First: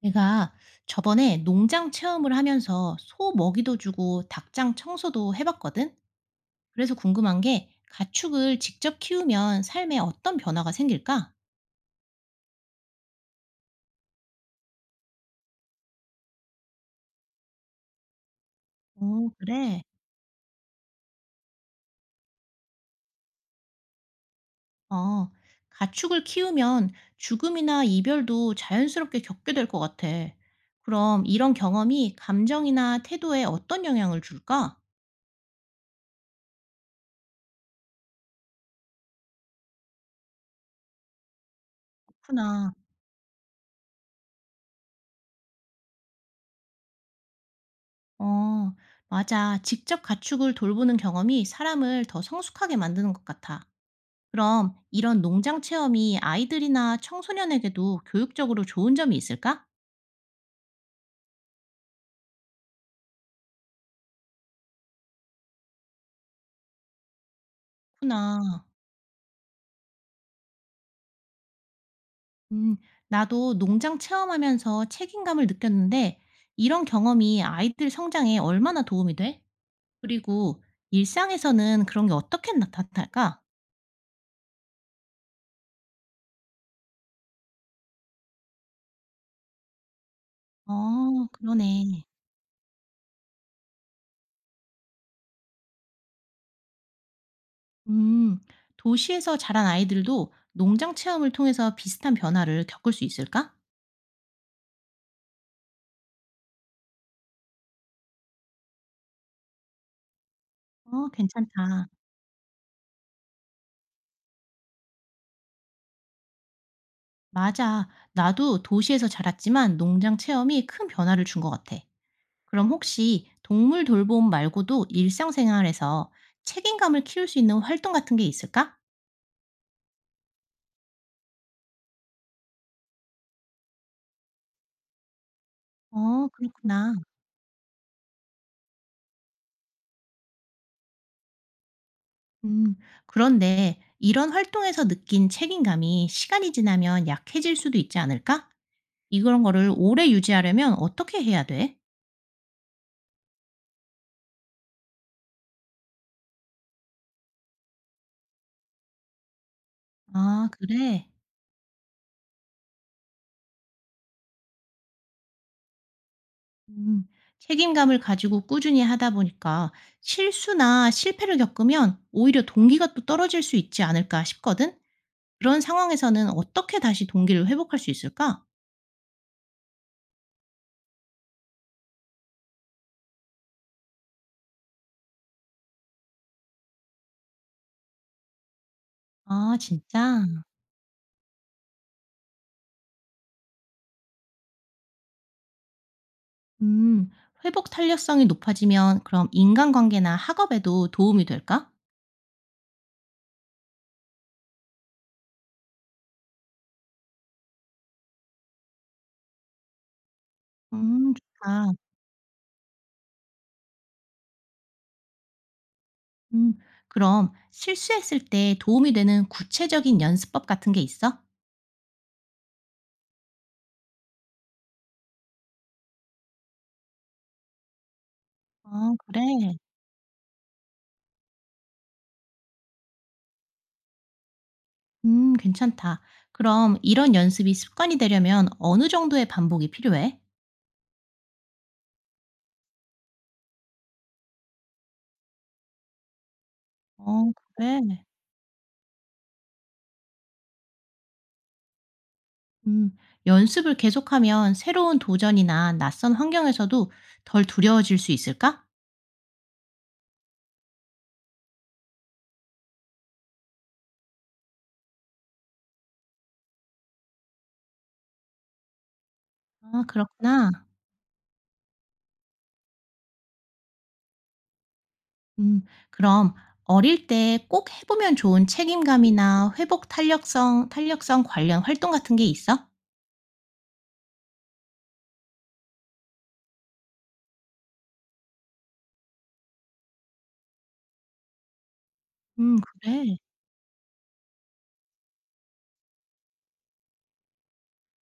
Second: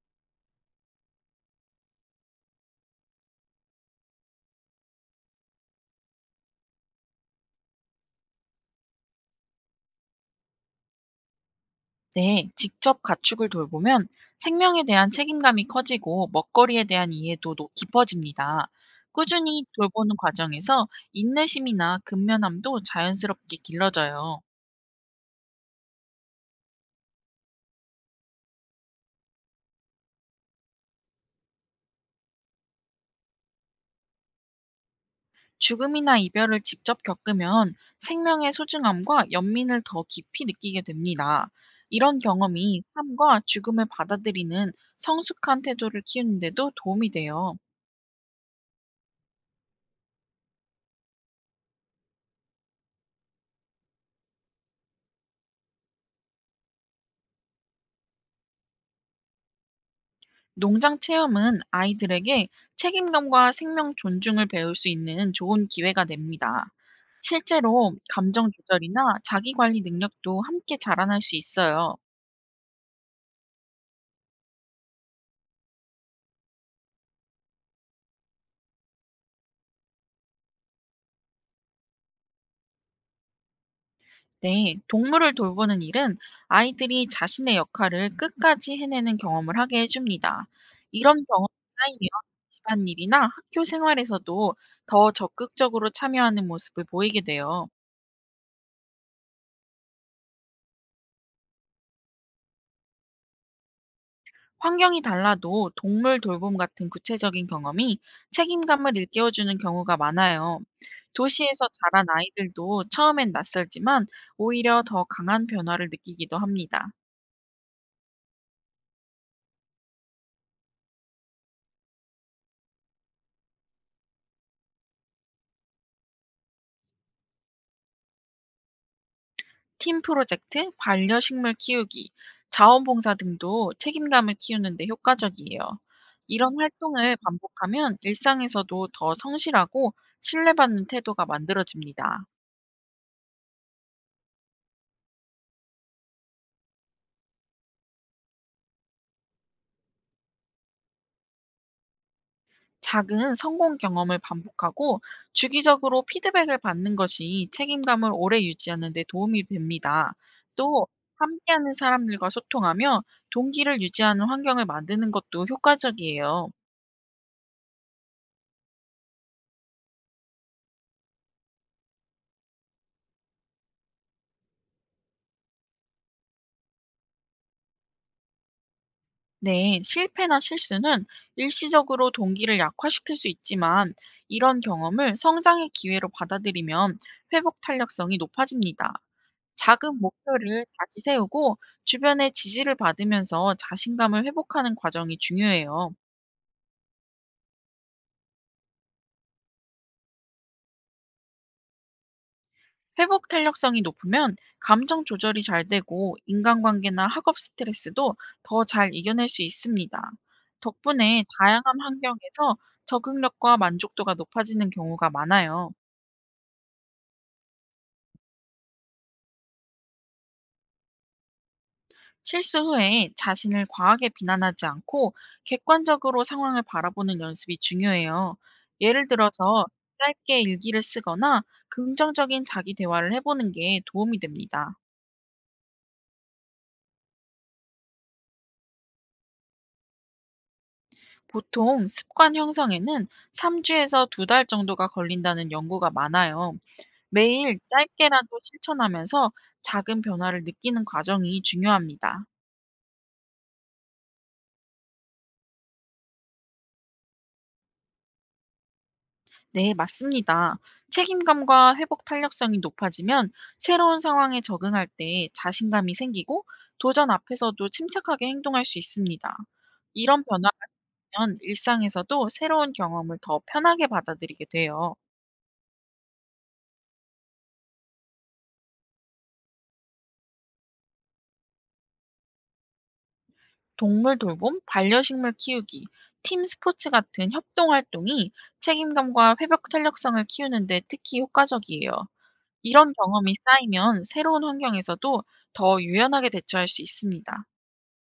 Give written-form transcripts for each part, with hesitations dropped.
내가 저번에 농장 체험을 하면서 소 먹이도 주고 닭장 청소도 해봤거든? 그래서 궁금한 게 가축을 직접 키우면 삶에 어떤 변화가 생길까? 네, 직접 가축을 돌보면 생명에 대한 책임감이 커지고 먹거리에 대한 이해도 깊어집니다. 어, 꾸준히 그래. 돌보는 과정에서 인내심이나 근면함도 자연스럽게 길러져요. 어, 가축을 키우면 죽음이나 이별도 자연스럽게 겪게 될 것 같아. 그럼 이런 경험이 감정이나 태도에 어떤 영향을 줄까? 죽음이나 이별을 직접 겪으면 생명의 소중함과 연민을 더 깊이 느끼게 됩니다. 이런 그렇구나. 경험이 삶과 죽음을 받아들이는 성숙한 태도를 키우는데도 도움이 돼요. 어, 맞아. 직접 가축을 돌보는 경험이 사람을 더 성숙하게 만드는 것 같아. 그럼 이런 농장 체험이 아이들이나 청소년에게도 교육적으로 좋은 점이 있을까? 농장 체험은 아이들에게 책임감과 생명 존중을 배울 수 있는 좋은 기회가 됩니다. 실제로 감정 구나. 조절이나 자기 관리 능력도 함께 자라날 수 있어요. 음, 나도 농장 체험하면서 책임감을 느꼈는데 이런 경험이 아이들 성장에 얼마나 도움이 돼? 그리고 일상에서는 그런 게 어떻게 나타날까? 네, 동물을 돌보는 일은 아이들이 자신의 역할을 끝까지 해내는 경험을 하게 해줍니다. 이런 어, 경험이 그러네. 쌓이면 집안일이나 학교 생활에서도 더 적극적으로 참여하는 모습을 보이게 돼요. 음, 도시에서 자란 아이들도 농장 체험을 통해서 비슷한 변화를 겪을 수 있을까? 환경이 달라도 동물 돌봄 같은 구체적인 경험이 책임감을 일깨워주는 경우가 많아요. 어, 도시에서 괜찮다. 자란 아이들도 처음엔 낯설지만 오히려 더 강한 변화를 느끼기도 합니다. 맞아. 나도 도시에서 자랐지만 농장 체험이 큰 변화를 준 것 같아. 그럼 혹시 동물 돌봄 말고도 일상생활에서 책임감을 키울 수 있는 활동 같은 게 있을까? 팀 프로젝트, 반려식물 키우기, 자원봉사 등도 책임감을 키우는데 효과적이에요. 어, 이런 그렇구나. 활동을 반복하면 일상에서도 더 성실하고 신뢰받는 태도가 만들어집니다. 음, 그런데 이런 활동에서 느낀 책임감이 시간이 지나면 약해질 수도 있지 않을까? 이런 거를 오래 유지하려면 어떻게 해야 돼? 작은 성공 경험을 반복하고 주기적으로 피드백을 받는 것이 책임감을 오래 유지하는 데 도움이 됩니다. 아, 또 그래. 함께하는 사람들과 소통하며 동기를 유지하는 환경을 만드는 것도 효과적이에요. 음, 책임감을 가지고 꾸준히 하다 보니까 실수나 실패를 겪으면 오히려 동기가 또 떨어질 수 있지 않을까 싶거든? 그런 상황에서는 어떻게 다시 동기를 회복할 수 있을까? 네, 실패나 실수는 일시적으로 동기를 약화시킬 수 있지만 이런 경험을 성장의 기회로 받아들이면 회복 탄력성이 높아집니다. 아, 작은 진짜? 목표를 다시 세우고 주변의 지지를 받으면서 자신감을 회복하는 과정이 중요해요. 음, 회복 탄력성이 높아지면 그럼 인간관계나 학업에도 도움이 될까? 회복 탄력성이 높으면 감정 조절이 잘 되고 인간관계나 학업 스트레스도 더 잘 이겨낼 수 있습니다. 덕분에 좋다. 다양한 환경에서 적응력과 만족도가 높아지는 경우가 많아요. 음, 그럼 실수했을 때 도움이 되는 구체적인 연습법 같은 게 있어? 실수 후에 자신을 과하게 비난하지 않고 객관적으로 상황을 바라보는 연습이 중요해요. 아, 예를 그래. 들어서 짧게 일기를 쓰거나 긍정적인 자기 대화를 해보는 게 도움이 됩니다. 괜찮다. 그럼 이런 연습이 습관이 되려면 어느 정도의 반복이 필요해? 보통 습관 형성에는 3주에서 2달 정도가 걸린다는 연구가 많아요. 어, 매일 그래. 짧게라도 실천하면서 작은 변화를 느끼는 과정이 중요합니다. 음, 연습을 계속하면 새로운 도전이나 낯선 환경에서도 덜 두려워질 수 있을까? 네, 맞습니다. 책임감과 회복 탄력성이 높아지면 새로운 상황에 적응할 때 자신감이 생기고 도전 앞에서도 침착하게 행동할 수 있습니다. 아, 이런 그렇구나. 변화가 생기면 일상에서도 새로운 경험을 더 편하게 받아들이게 돼요. 음, 그럼 어릴 때 꼭 해보면 좋은 책임감이나 회복 탄력성, 관련 활동 같은 게 있어? 동물 돌봄, 반려식물 키우기, 팀 스포츠 같은 협동 활동이 책임감과 회복 탄력성을 키우는데 특히 효과적이에요. 이런 그래. 경험이 쌓이면 새로운 환경에서도 더 유연하게 대처할 수 있습니다.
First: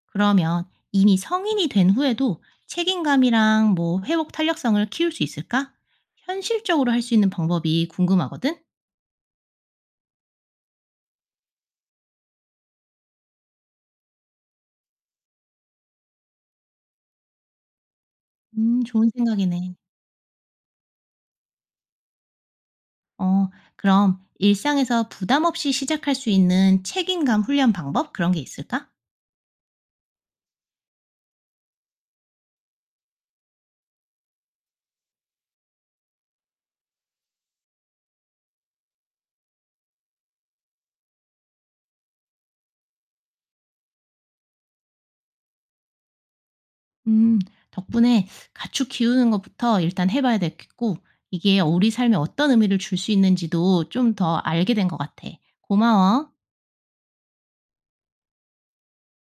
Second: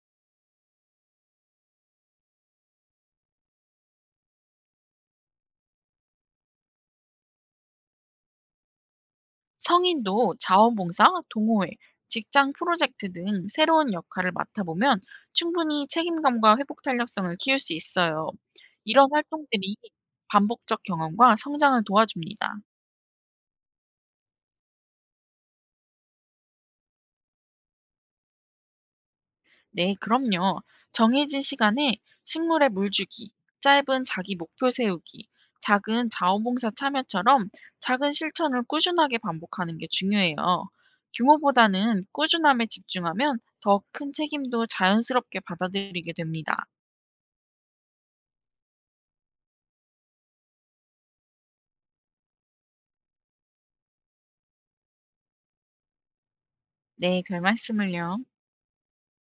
그러면 이미 성인이 된 후에도 책임감이랑 뭐 회복 탄력성을 키울 수 있을까? 현실적으로 할 수 있는 방법이 궁금하거든? 성인도 자원봉사, 동호회, 직장 프로젝트 등 새로운 역할을 맡아보면 충분히 책임감과 회복 탄력성을 키울 수 있어요. 이런 좋은 생각이네. 활동들이 반복적 경험과 성장을 도와줍니다. 어, 그럼 일상에서 부담 없이 시작할 수 있는 책임감 훈련 방법? 그런 게 있을까? 네, 그럼요. 정해진 시간에 식물에 물 주기, 짧은 자기 목표 세우기, 작은 자원봉사 참여처럼 작은 실천을 꾸준하게 반복하는 게 중요해요. 규모보다는 꾸준함에 집중하면 더 큰 책임도 자연스럽게 받아들이게 됩니다. 음, 덕분에 가축 키우는 것부터 일단 해봐야 되겠고, 이게 우리 삶에 어떤 의미를 줄 수 있는지도 좀 더 알게 된 것 같아. 고마워. 네, 별 말씀을요.